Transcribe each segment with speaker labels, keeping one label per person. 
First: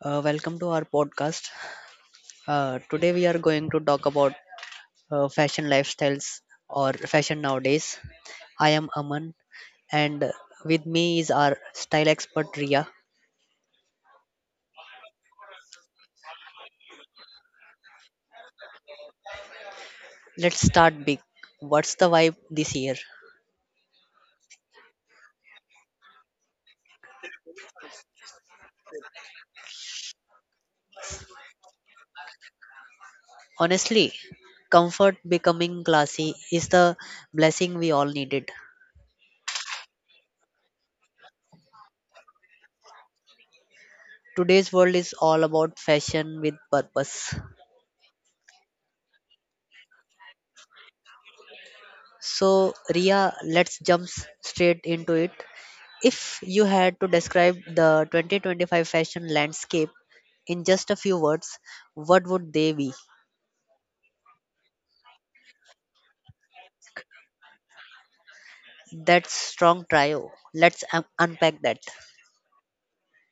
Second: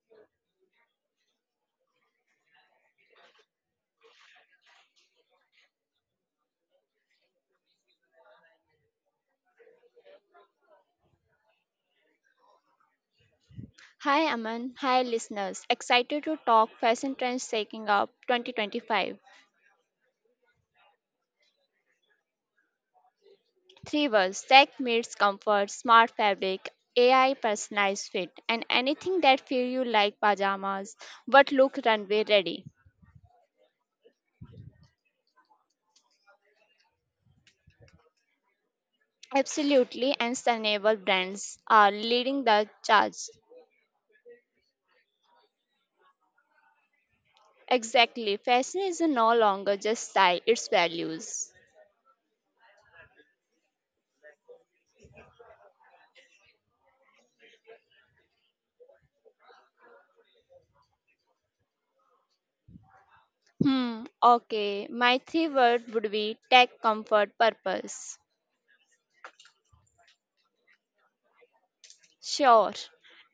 Speaker 1: Welcome to our podcast. Today we are going to talk about fashion lifestyles or fashion nowadays. I am Aman and with me is our style expert Ria.
Speaker 2: Hi Aman, hi listeners. Excited to talk fashion trends taking up 2025.
Speaker 1: Let's start big. What's the vibe this year?
Speaker 2: Three words: tech meets comfort, smart fabric, AI personalized fit, and anything that feel you like pajamas but look runway ready.
Speaker 1: Honestly, comfort becoming classy is the blessing we all needed.
Speaker 2: Absolutely, and sustainable brands are leading the charge.
Speaker 1: Today's world is all about fashion with purpose.
Speaker 2: Exactly, fashion is no longer just style; it's values.
Speaker 1: So, Ria, let's jump straight into it. If you had to describe the 2025 fashion landscape in just a few words, what would they be?
Speaker 2: Hmm. Okay, my three word would be tech, comfort, purpose.
Speaker 1: That's strong trio. Let's unpack that.
Speaker 2: Sure.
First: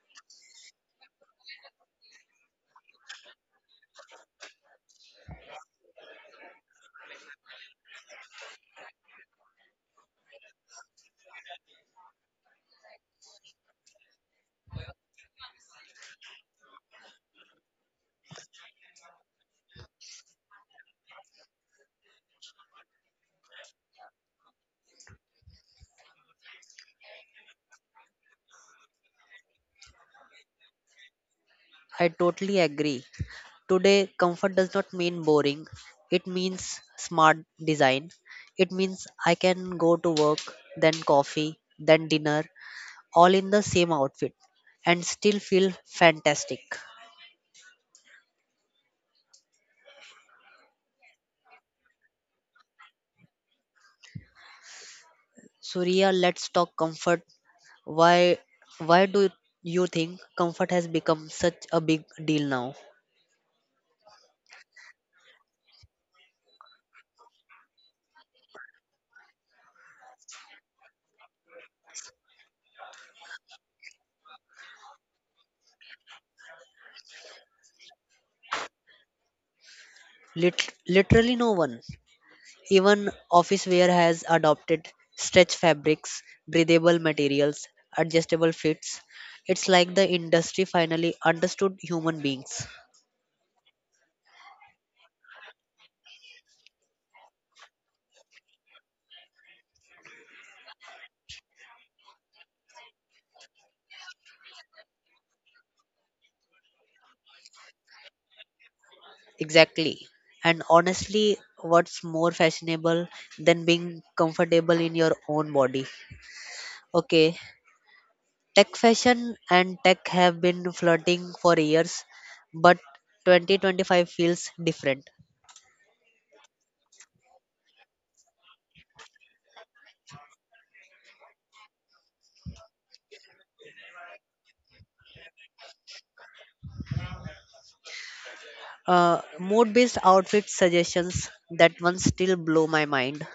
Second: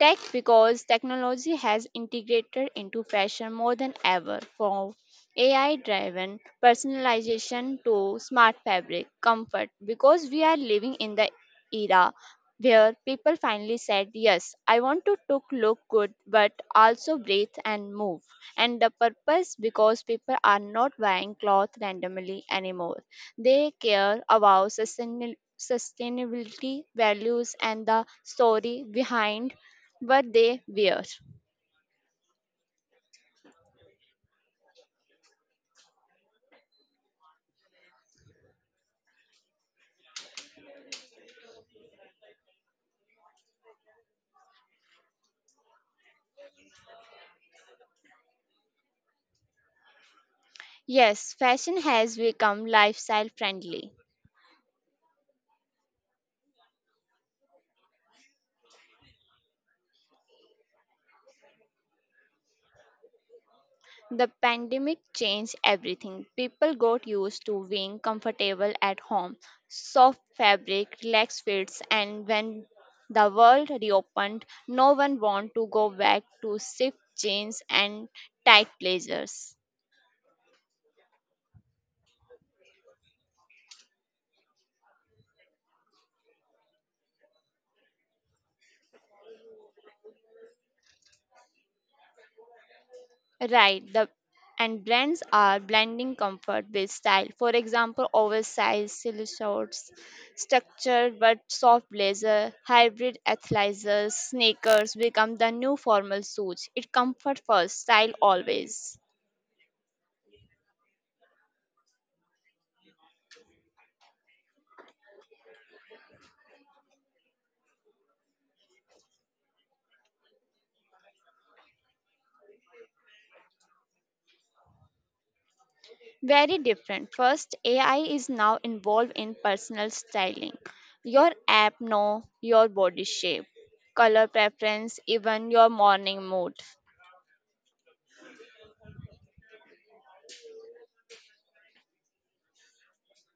Speaker 2: Tech because technology has integrated into fashion more than ever from AI driven personalization to smart fabric comfort because we are living in the era where people finally said yes I want to look good but also breathe and move and the purpose because people are not buying cloth randomly anymore they care about sustainability values and the story behind what they wear.
Speaker 1: I totally agree. Today, comfort does not mean boring. It means smart design. It means I can go to work, then coffee, then dinner, all in the same outfit and still feel fantastic.
Speaker 2: Yes, fashion has become lifestyle friendly.
Speaker 1: Surya, let's talk comfort. Why why do you think comfort has become such a big deal now?
Speaker 2: The pandemic changed everything. People got used to being comfortable at home, soft fabric, relaxed fits, and when the world reopened, no one wanted to go back to stiff jeans and tight blazers.
Speaker 1: Literally no one. Even office wear has adopted stretch fabrics, breathable materials, adjustable fits. It's like the industry finally understood human beings.
Speaker 2: Right, the and brands are blending comfort with style. For example, oversized silly shorts, structured but soft blazer, hybrid athleisure, sneakers become the new formal suits. It comfort first, style always.
Speaker 1: Exactly. And honestly, what's more fashionable than being comfortable in your own body? Okay, tech fashion and tech have been flirting for years, but 2025 feels different.
Speaker 2: Very different. First, AI is now involved in personal styling. Your app know your body shape, color preference, even your morning mood.
Speaker 1: Mood based outfit suggestions, that one still blow my mind.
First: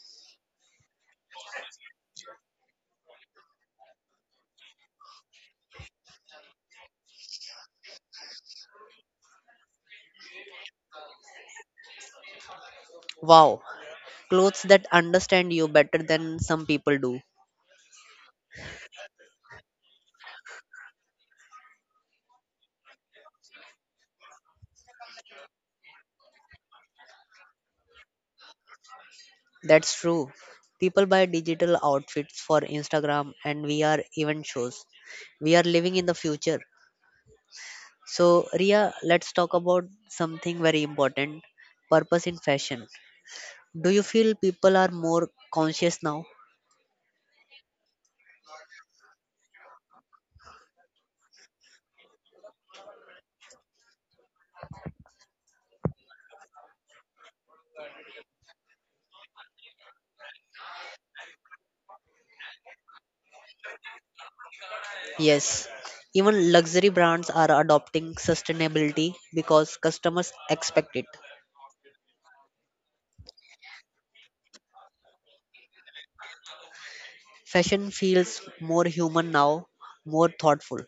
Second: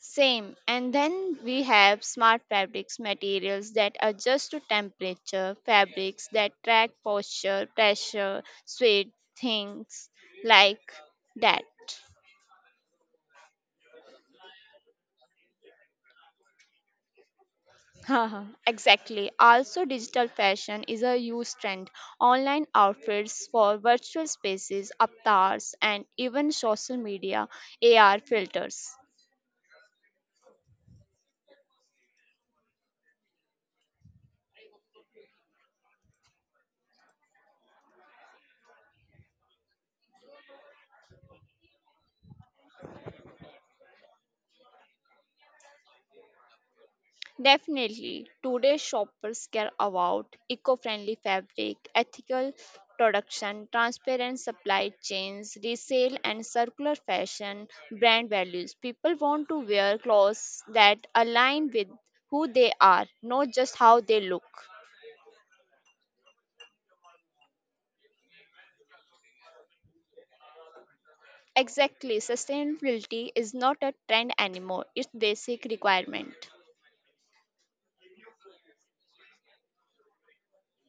Speaker 2: Same. And then we have smart fabrics materials that adjust to temperature, fabrics that track posture, pressure, sweat, things like that.
Speaker 1: Wow, clothes that understand you better than some people do.
Speaker 2: Exactly. Also, digital fashion is a huge trend. Online outfits for virtual spaces, avatars, and even social media AR filters.
Speaker 1: That's true. People buy digital outfits for Instagram and VR event shows. We are living in the future. So, Ria, let's talk about something very important, purpose in fashion. Do you feel people are more conscious now?
Speaker 2: Definitely, today's shoppers care about eco friendly fabric, ethical production, transparent supply chains, resale and circular fashion, brand values. People want to wear clothes that align with who they are, not just how they look.
Speaker 1: Yes, even luxury brands are adopting sustainability because customers expect it.
Speaker 2: Exactly, sustainability is not a trend anymore, it's basic requirement.
Speaker 1: Fashion feels more human now, more thoughtful.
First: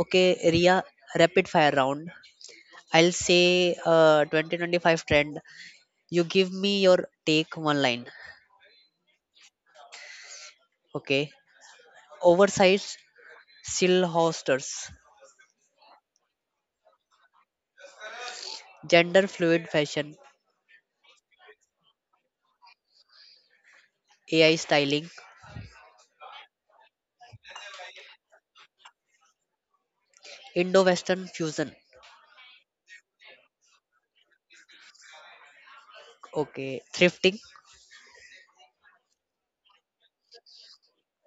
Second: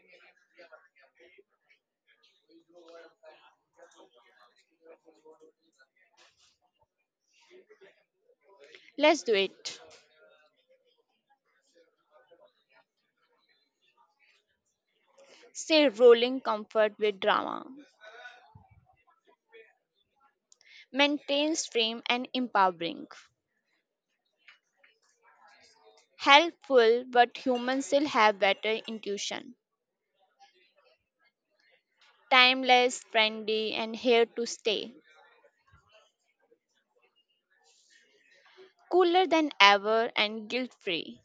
Speaker 1: Okay, Ria, rapid fire round. I'll say 2025 trend. You give me your take one line.
Speaker 2: Let's do it.
Speaker 1: Okay, oversized still hosters,
Speaker 2: Say rolling comfort with drama,
Speaker 1: gender fluid fashion,
Speaker 2: maintains frame and empowering.
Speaker 1: AI styling,
Speaker 2: Helpful, but humans still have better intuition.
Speaker 1: Indo Western fusion.
Speaker 2: Timeless, trendy, and here to stay.
Speaker 1: Okay, thrifting.
Speaker 2: Cooler than ever and guilt free.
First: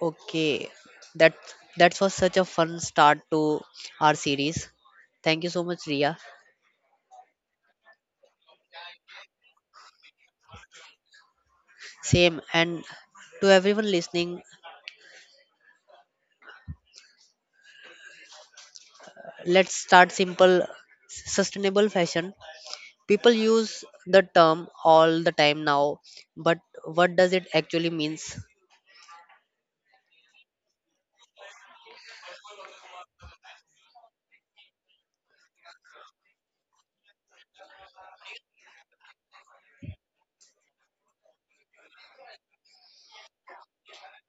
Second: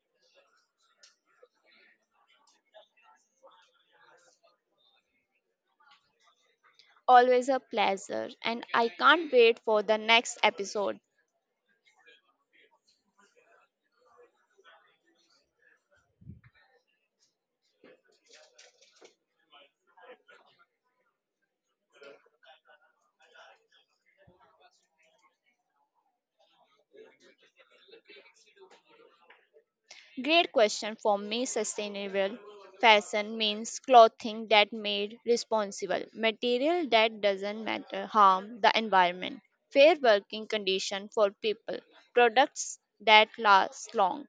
Speaker 1: Okay, that that was such a fun start to our series. Thank you so much, Ria.
Speaker 2: Always a pleasure, and I can't wait for the next episode.
Speaker 1: Same, and to everyone listening, let's start simple, sustainable fashion. People use the term all the time now, but what does it actually means?
Speaker 2: Great question. For me sustainable fashion means clothing that made responsible, material that doesn't matter harm the environment, fair working condition for people, products that last long,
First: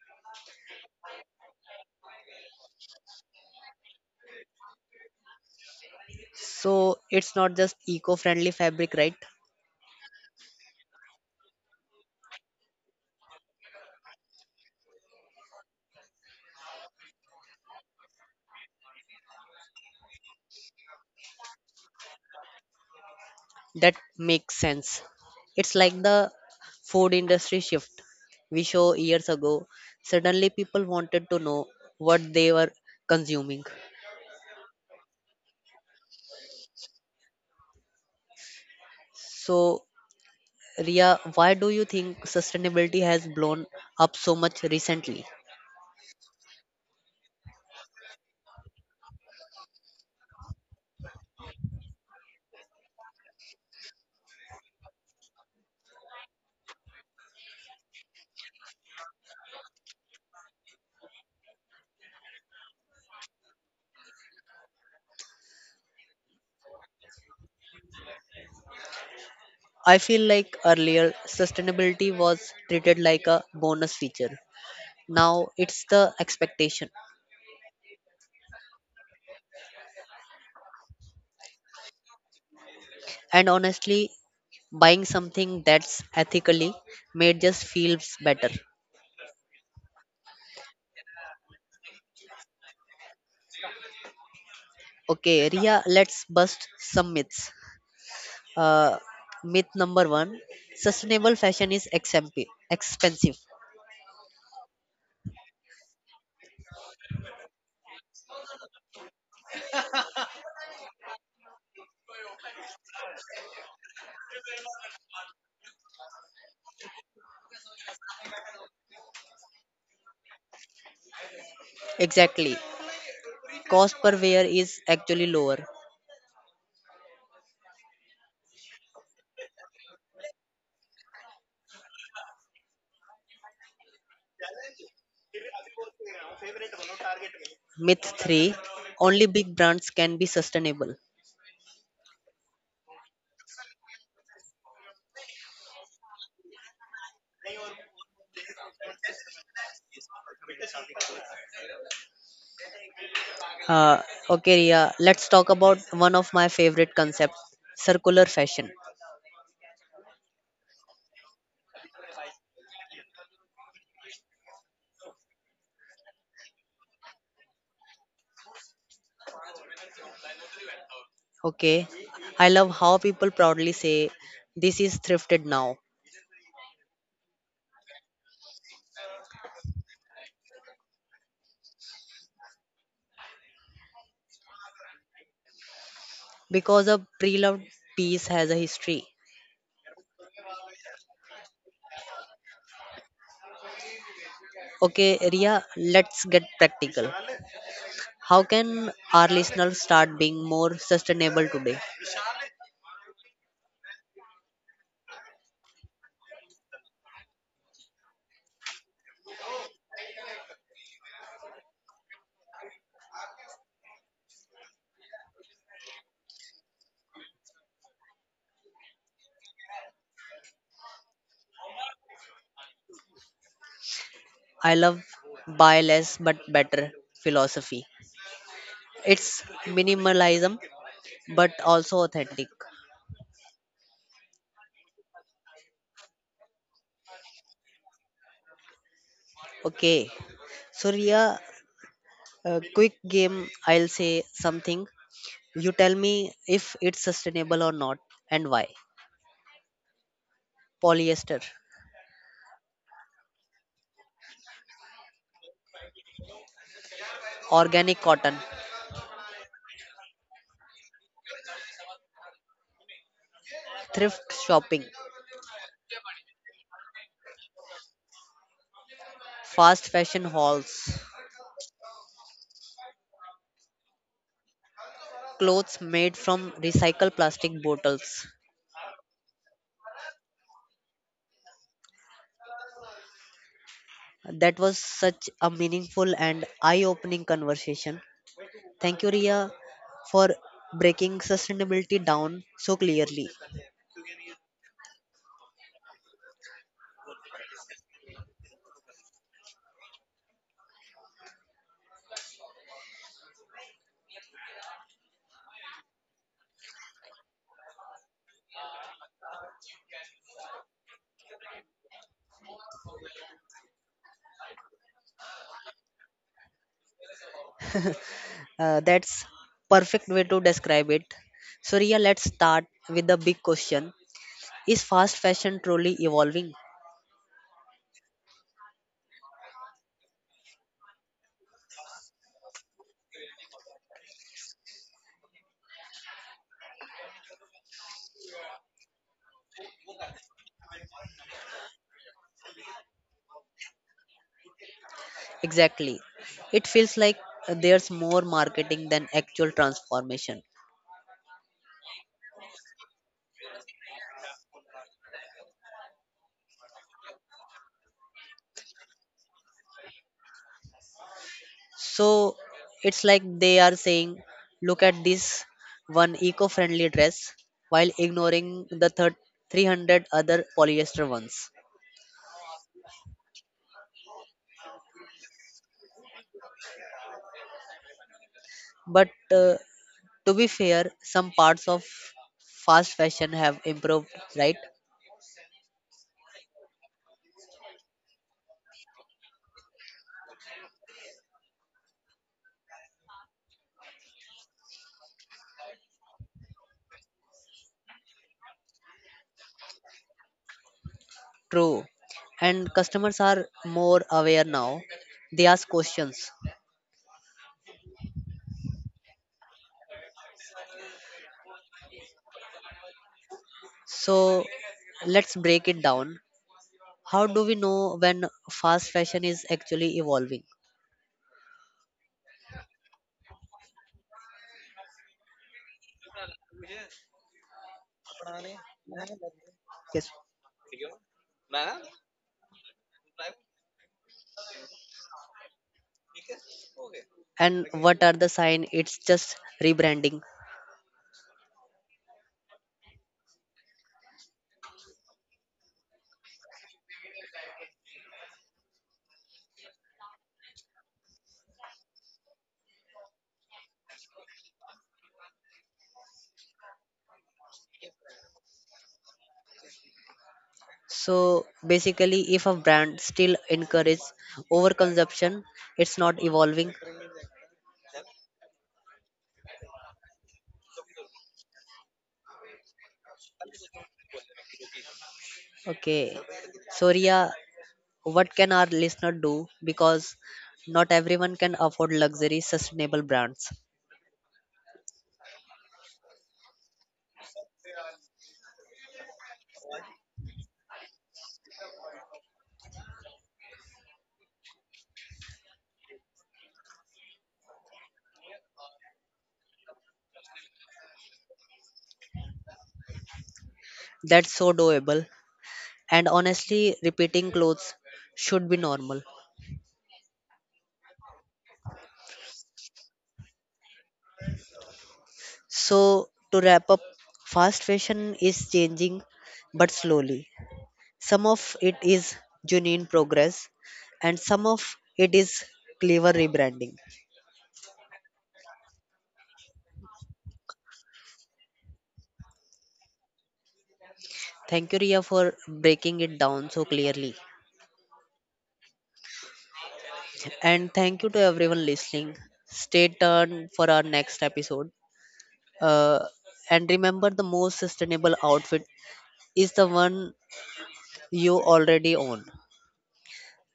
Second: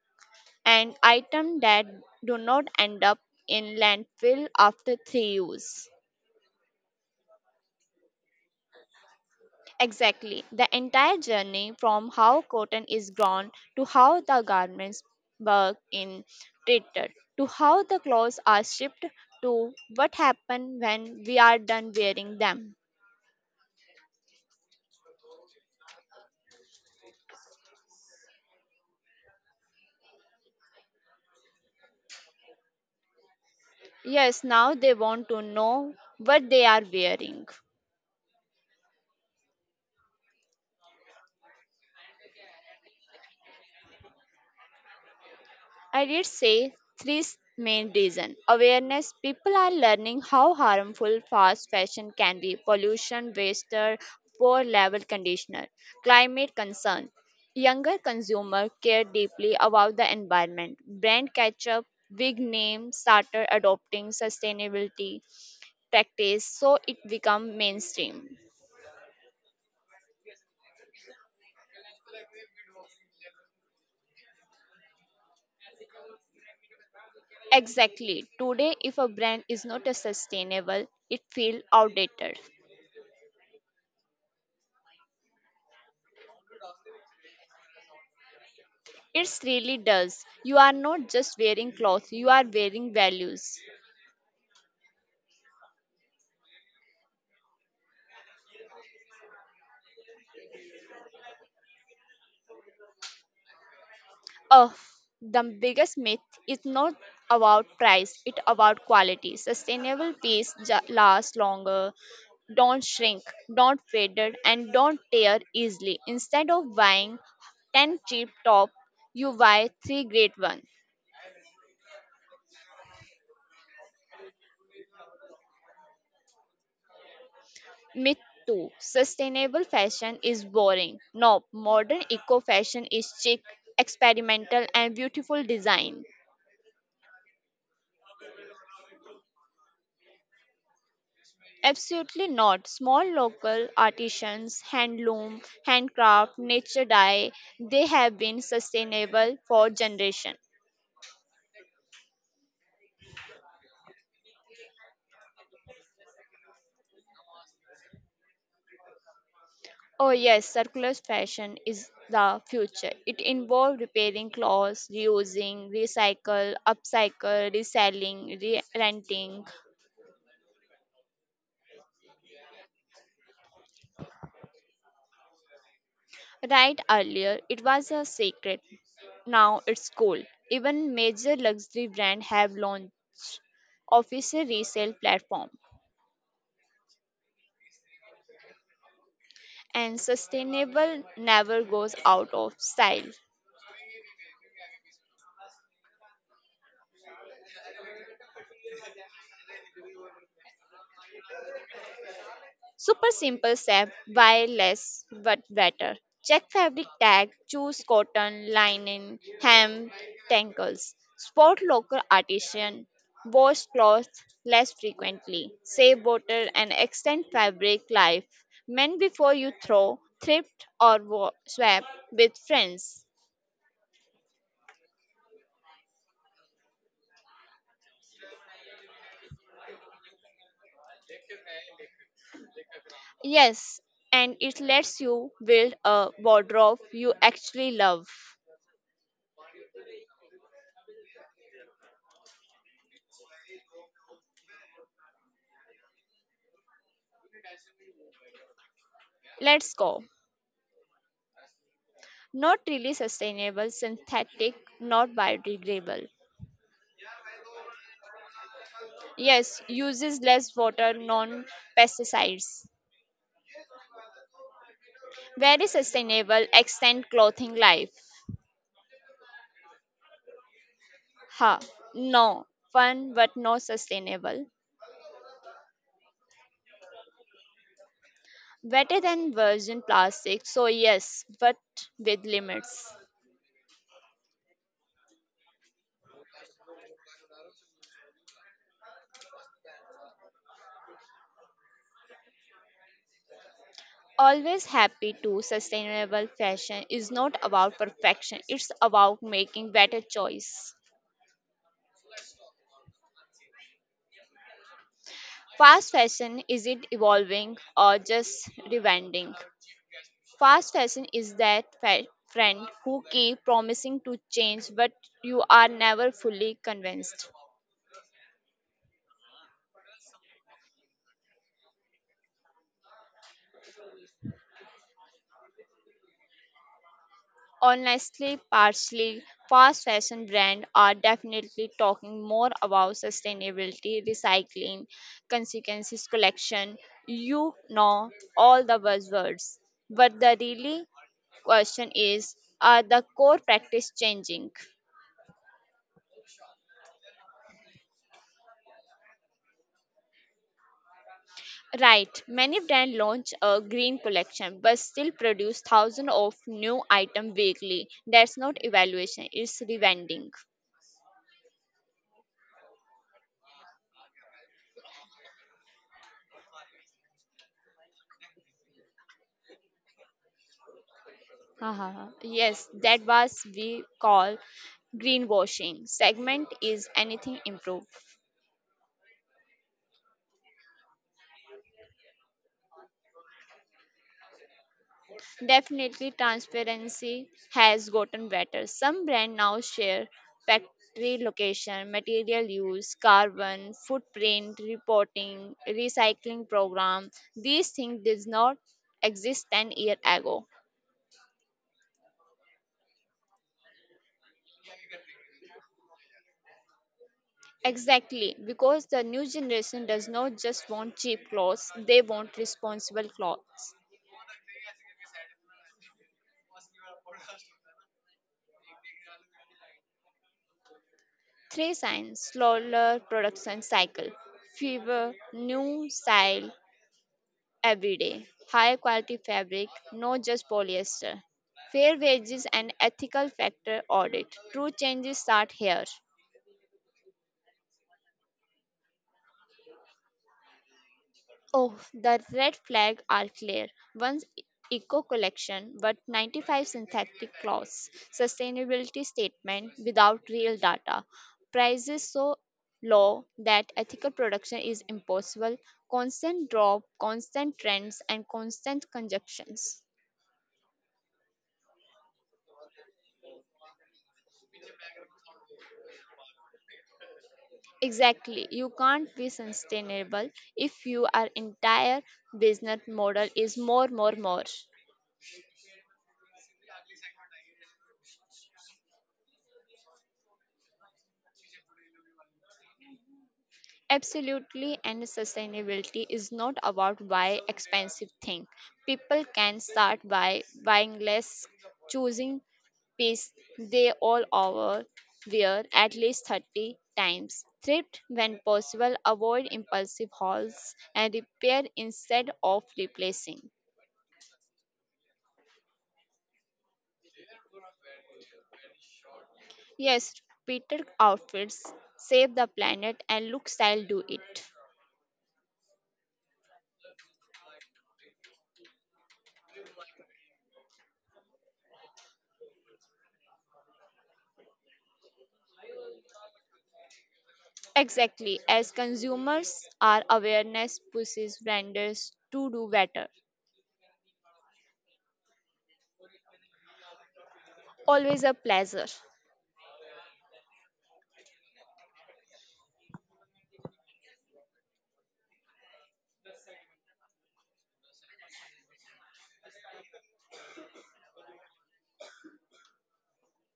Speaker 2: and items that do not end up in landfill after three use.
Speaker 1: So it's not just eco-friendly fabric, right?
Speaker 2: Exactly. The entire journey from how cotton is grown to how the garments work in treated to how the clothes are shipped to what happens when we are done wearing them.
Speaker 1: That makes sense. It's like the food industry shift we saw years ago. Suddenly, people wanted to know what they were consuming.
Speaker 2: Yes, now they want to know what they are wearing.
Speaker 1: So, Ria, why do you think sustainability has blown up so much recently?
Speaker 2: I did say three main reasons. Awareness people are learning how harmful fast fashion can be, pollution, waster, poor level conditioner, climate concern. Younger consumer care deeply about the environment. Brand catch up, big name started adopting sustainability practice so it become mainstream.
Speaker 1: I feel like earlier sustainability was treated like a bonus feature. Now it's the expectation.
Speaker 2: Exactly. Today if a brand is not a sustainable, it feel outdated.
Speaker 1: And honestly, buying something that's ethically made just feels better.
Speaker 2: It really does. You are not just wearing clothes, you are wearing values.
Speaker 1: Okay, Ria, let's bust some myths. Uh, myth number one, sustainable fashion is expensive.
Speaker 2: Oh, the biggest myth is not about price, it's about quality. Sustainable pieces last longer, don't shrink, don't fade, and don't tear easily. Instead of buying 10 cheap top, you buy 3 great ones.
Speaker 1: Exactly. Cost per wear is actually lower.
Speaker 2: Myth 2. Sustainable fashion is boring. No, modern eco fashion is chic, experimental, and beautiful design.
Speaker 1: Myth three, only big brands can be sustainable.
Speaker 2: Absolutely not. Small local artisans, handloom, handcraft, nature dye, they have been sustainable for generations.
Speaker 1: Uh, okay, Ria, let's talk about one of my favorite concepts, circular fashion.
Speaker 2: Oh yes, circular fashion is the future. It involves repairing clothes, reusing, recycle, upcycle, reselling, re-renting.
Speaker 1: Okay, I love how people proudly say this is thrifted now,
Speaker 2: Right, earlier, it was a secret. Now it's cool. Even major luxury brands have launched official resale platform.
Speaker 1: because a pre loved piece has a history.
Speaker 2: And sustainable never goes out of style.
Speaker 1: Okay, Ria, let's get practical. How can our listeners start being more sustainable today?
Speaker 2: Super simple step, buy less but better. Check fabric tag, choose cotton, linen, hem, tangles. Spot local artisan, wash cloth less frequently, save water and extend fabric life. Mend before you throw, thrift or swap with friends.
Speaker 1: I love buy less but better philosophy. It's minimalism but also authentic.
Speaker 2: Yes, and it lets you build a wardrobe you actually love.
Speaker 1: Okay, so Ria, a quick game. I'll say something. You tell me if it's sustainable or not and why.
Speaker 2: Let's go.
Speaker 1: Polyester,
Speaker 2: Not really sustainable, synthetic, not biodegradable.
Speaker 1: organic cotton,
Speaker 2: Yes, uses less water, non pesticides.
Speaker 1: thrift shopping,
Speaker 2: Very sustainable, extend clothing life.
Speaker 1: fast fashion hauls,
Speaker 2: Ha, no, fun but no sustainable.
Speaker 1: clothes made from recycled plastic bottles.
Speaker 2: Better than virgin plastic, so yes, but with limits.
Speaker 1: That was such a meaningful and eye opening conversation. Thank you, Ria, for breaking sustainability down so clearly.
Speaker 2: Always happy to sustainable fashion is not about perfection, it's about making better choice. Fast fashion, is it evolving or just rewinding? Fast fashion is that friend who keep promising to change but you are never fully convinced.
Speaker 1: That's perfect way to describe it. So, Ria, let's start with the big question, is fast fashion truly evolving?
Speaker 2: Honestly, partially, fast fashion brands are definitely talking more about sustainability, recycling, consequences collection. You know all the buzzwords, but the really question is, are the core practice changing?
Speaker 1: Exactly. It feels like there's more marketing than actual transformation.
Speaker 2: Right, many brands launch a green collection but still produce thousands of new items weekly. That's not evaluation, it's revending.
Speaker 1: So it's like they are saying, look at this one eco friendly dress while ignoring the 300 other polyester ones.
Speaker 2: Haha, yes, that was we call greenwashing. Segment is anything improved.
Speaker 1: But to be fair, some parts of fast fashion have improved, right?
Speaker 2: Definitely, transparency has gotten better. Some brands now share factory location, material use, carbon footprint reporting, recycling program. These things did not exist 10 years ago.
Speaker 1: True. And customers are more aware now. They ask questions.
Speaker 2: Exactly, because the new generation does not just want cheap clothes, they want responsible clothes.
Speaker 1: So let's break it down. How do we know when fast fashion is actually evolving?
Speaker 2: Three signs slower production cycle, fever, new style, every day. High quality fabric,
Speaker 1: Yes.
Speaker 2: not just polyester. Fair wages and ethical factor audit. True changes start here.
Speaker 1: And what are the sign it's just rebranding?
Speaker 2: Oh, the red flag are clear. Once eco collection, but 95 synthetic clothes. Sustainability statement without real data. Prices so low that ethical production is impossible. Constant drop, constant trends, and constant conjunctions.
Speaker 1: So basically, if a brand still encourage overconsumption, it's not evolving.
Speaker 2: Exactly. You can't be sustainable if your entire business model is more, more.
Speaker 1: Okay, so Ria, what can our listener do, because not everyone can afford luxury sustainable brands?
Speaker 2: Absolutely, and sustainability is not about buy expensive thing. People can start by buying less, choosing piece they all over wear at least 30 times. Thrift when possible, avoid impulsive hauls and repair instead of replacing.
Speaker 1: That's so doable, and honestly repeating clothes should be normal.
Speaker 2: Yes, repeated outfits save the planet and look style do it.
Speaker 1: So to wrap up, fast fashion is changing but slowly. Some of it is genuine progress, and some of it is clever rebranding.
Speaker 2: Exactly, as consumers, our awareness pushes vendors to do better.
Speaker 1: Thank you, Ria, for breaking it down so clearly.
Speaker 2: Always a pleasure.
Speaker 1: And thank you to everyone listening. Stay tuned for our next episode. Uh, and remember, the most sustainable outfit is the one you already own.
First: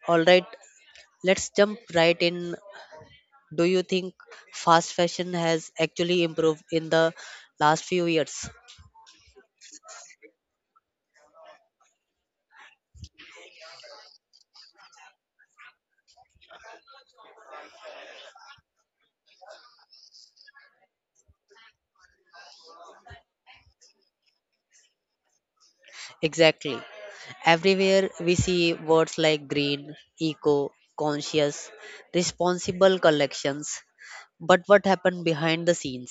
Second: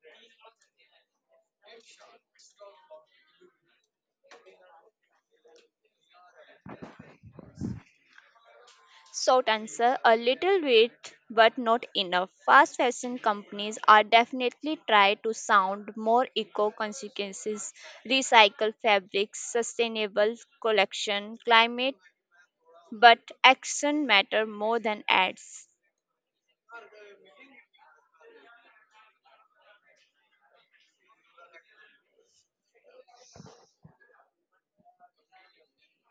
Speaker 1: All right, let's jump right in. Do you think fast fashion has actually improved in the last few years?
Speaker 2: Short answer a little bit, but not enough. Fast fashion companies are definitely try to sound more eco consequences, recycle fabrics, sustainable collection, climate, but action matter more than ads.
Speaker 1: Exactly. Everywhere we see words like green, eco, conscious, responsible collections. But what happened behind the scenes?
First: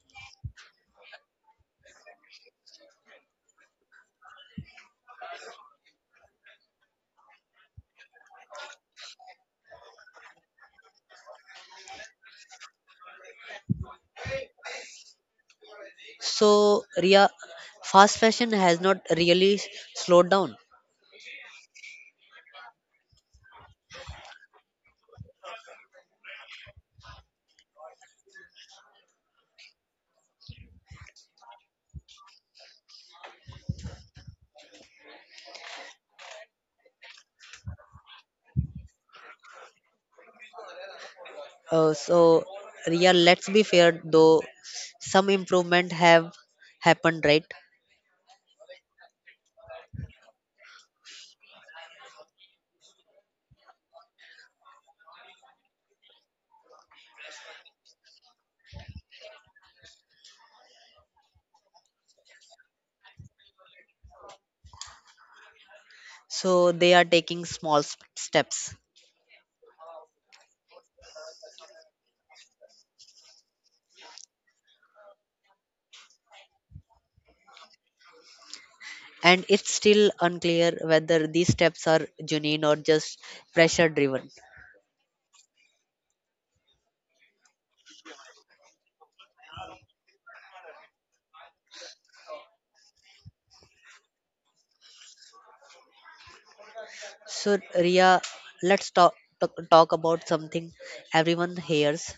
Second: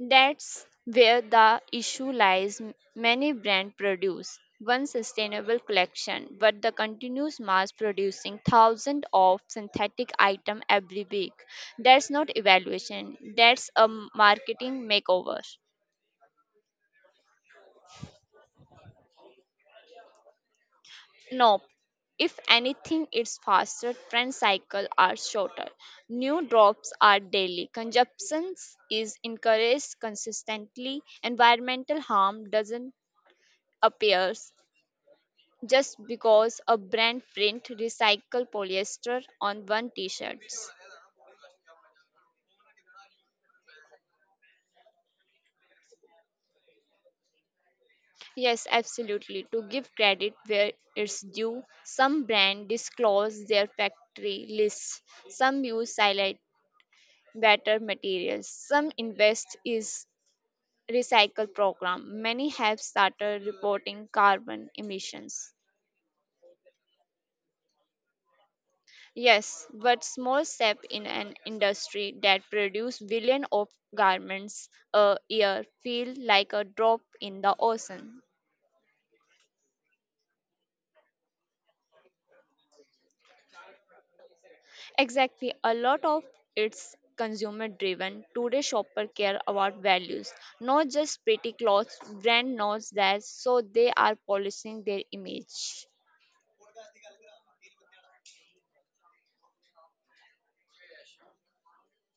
Speaker 2: That's where the issue lies. Many brands produce one sustainable collection, but the continuous mass producing thousands of synthetic items every week. That's not evaluation, that's a marketing makeover.
Speaker 1: So, Ria, fast fashion has not really slowed down.
Speaker 2: Nope. If anything, it's faster, trend cycles are shorter. New drops are daily. Consumption is encouraged consistently. Environmental harm doesn't appear just because a brand print recycled polyester on one t-shirts.
Speaker 1: So, Ria, let's be fair though, some improvement have happened, right?
Speaker 2: Yes, absolutely. To give credit where it's due, some brands disclose their factory lists. Some use silent better materials. Some invest is recycle program. Many have started reporting carbon emissions.
Speaker 1: So, they are taking small steps.
Speaker 2: Yes, but small step in an industry that produces billion of garments a year feel like a drop in the ocean.
Speaker 1: And it's still unclear whether these steps are genuine or just pressure driven.
Speaker 2: Exactly, a lot of it's consumer driven. Today shopper care about values, not just pretty clothes. Brand knows that, so they are polishing their image.
Speaker 1: So, Ria, let's talk about something everyone hears,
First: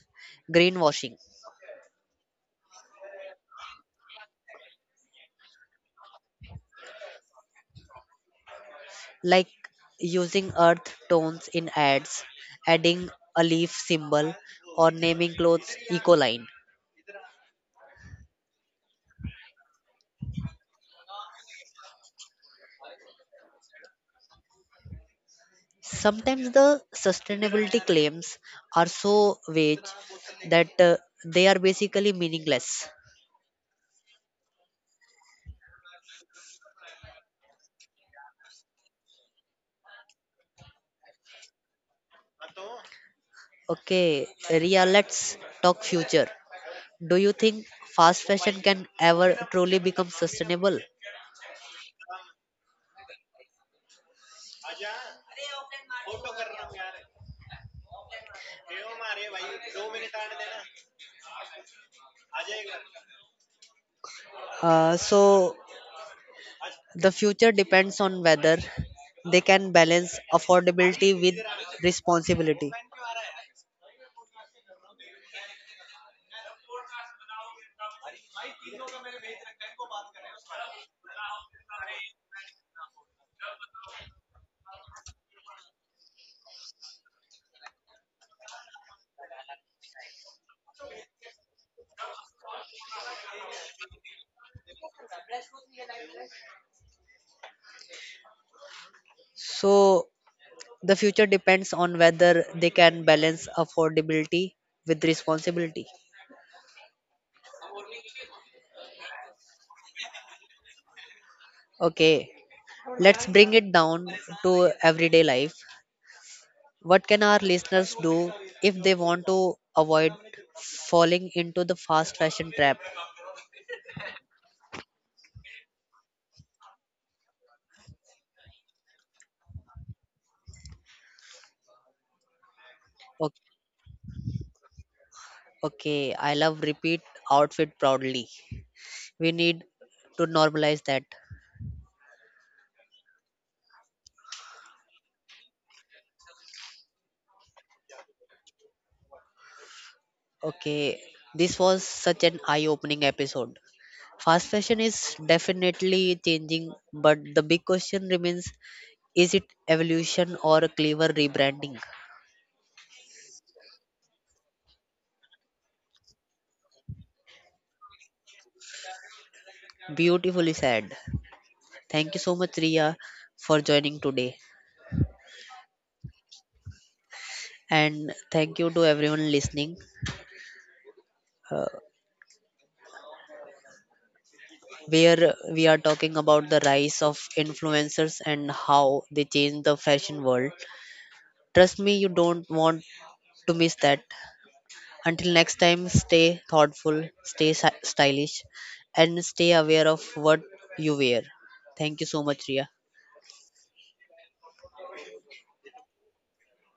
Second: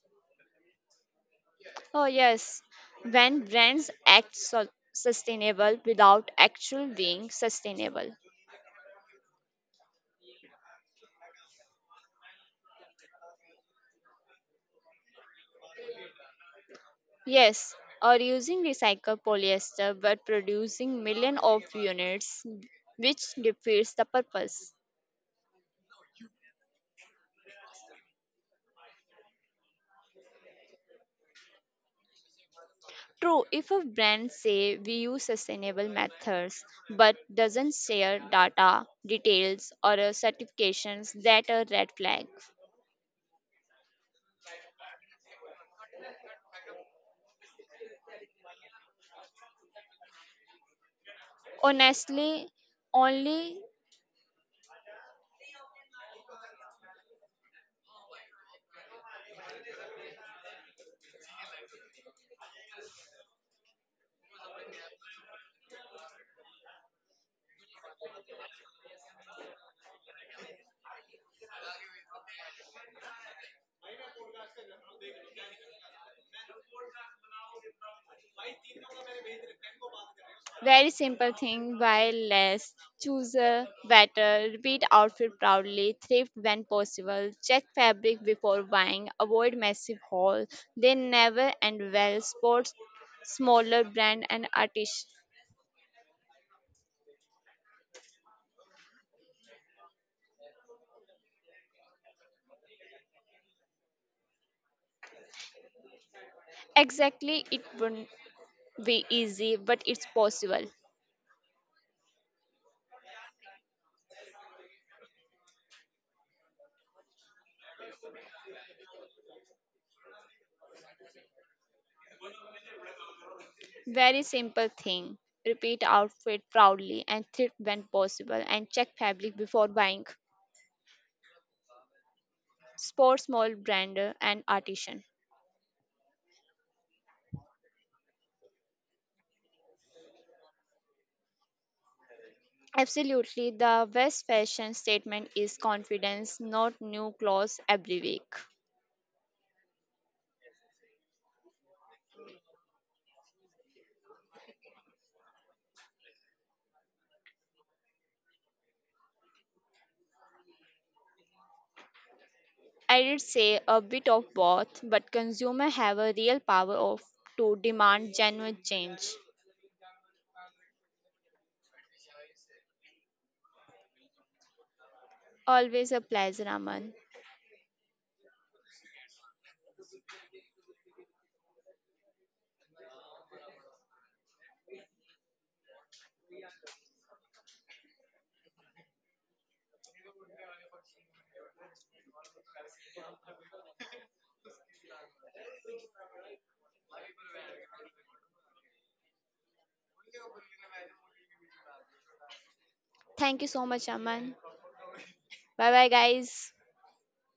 Speaker 1: greenwashing,
Speaker 2: Oh yes, when brands act so sustainable without actual being sustainable.
Speaker 1: like using earth tones in ads, adding a leaf symbol, or naming clothes eco line.
Speaker 2: Yes, or using recycled polyester but producing million of units, which defeats the purpose.
Speaker 1: Sometimes the sustainability claims are so vague that they are basically meaningless.
Speaker 2: True, if a brand say we use sustainable methods but doesn't share data, details or certifications, that a red flag.
Speaker 1: Okay, Ria, let's talk future. Do you think fast fashion can ever truly become sustainable?
Speaker 2: Honestly, only.
Speaker 1: So, the future depends on whether they can balance affordability with responsibility.
Speaker 2: Very simple thing, buy less, choose a better, repeat outfit proudly, thrift when possible, check fabric before buying, avoid massive hauls. They never end well. Sports smaller brand and artist.
Speaker 1: So, the future depends on whether they can balance affordability with responsibility.
Speaker 2: Exactly, it wouldn't be easy, but it's possible.
Speaker 1: Okay, let's bring it down to everyday life. What can our listeners do if they want to avoid falling into the fast fashion trap?
Speaker 2: Very simple thing. Repeat outfit proudly and thrift when possible and check fabric before buying. Sports
Speaker 1: Okay,
Speaker 2: small brand and artisan.
Speaker 1: okay, I love repeat outfit proudly. We need to normalize that.
Speaker 2: Absolutely. The best fashion statement is confidence, not new clothes every week.
Speaker 1: Okay, this was such an eye opening episode. Fast fashion is definitely changing, but the big question remains, is it evolution or a clever rebranding?
Speaker 2: I did say a bit of both, but consumers have a real power of to demand genuine change.
Speaker 1: Beautifully said. Thank you so much, Riya, for joining today.
Speaker 2: Always a pleasure, Aman.
Speaker 1: And thank you to everyone listening, uh, where we are talking about the rise of influencers and how they change the fashion world. Trust me, you don't want to miss that. Until next time, stay thoughtful, stay stylish, and stay aware of what you wear. Thank you so much, Ria.
Speaker 2: Thank you so much, Aman. Bye bye, guys.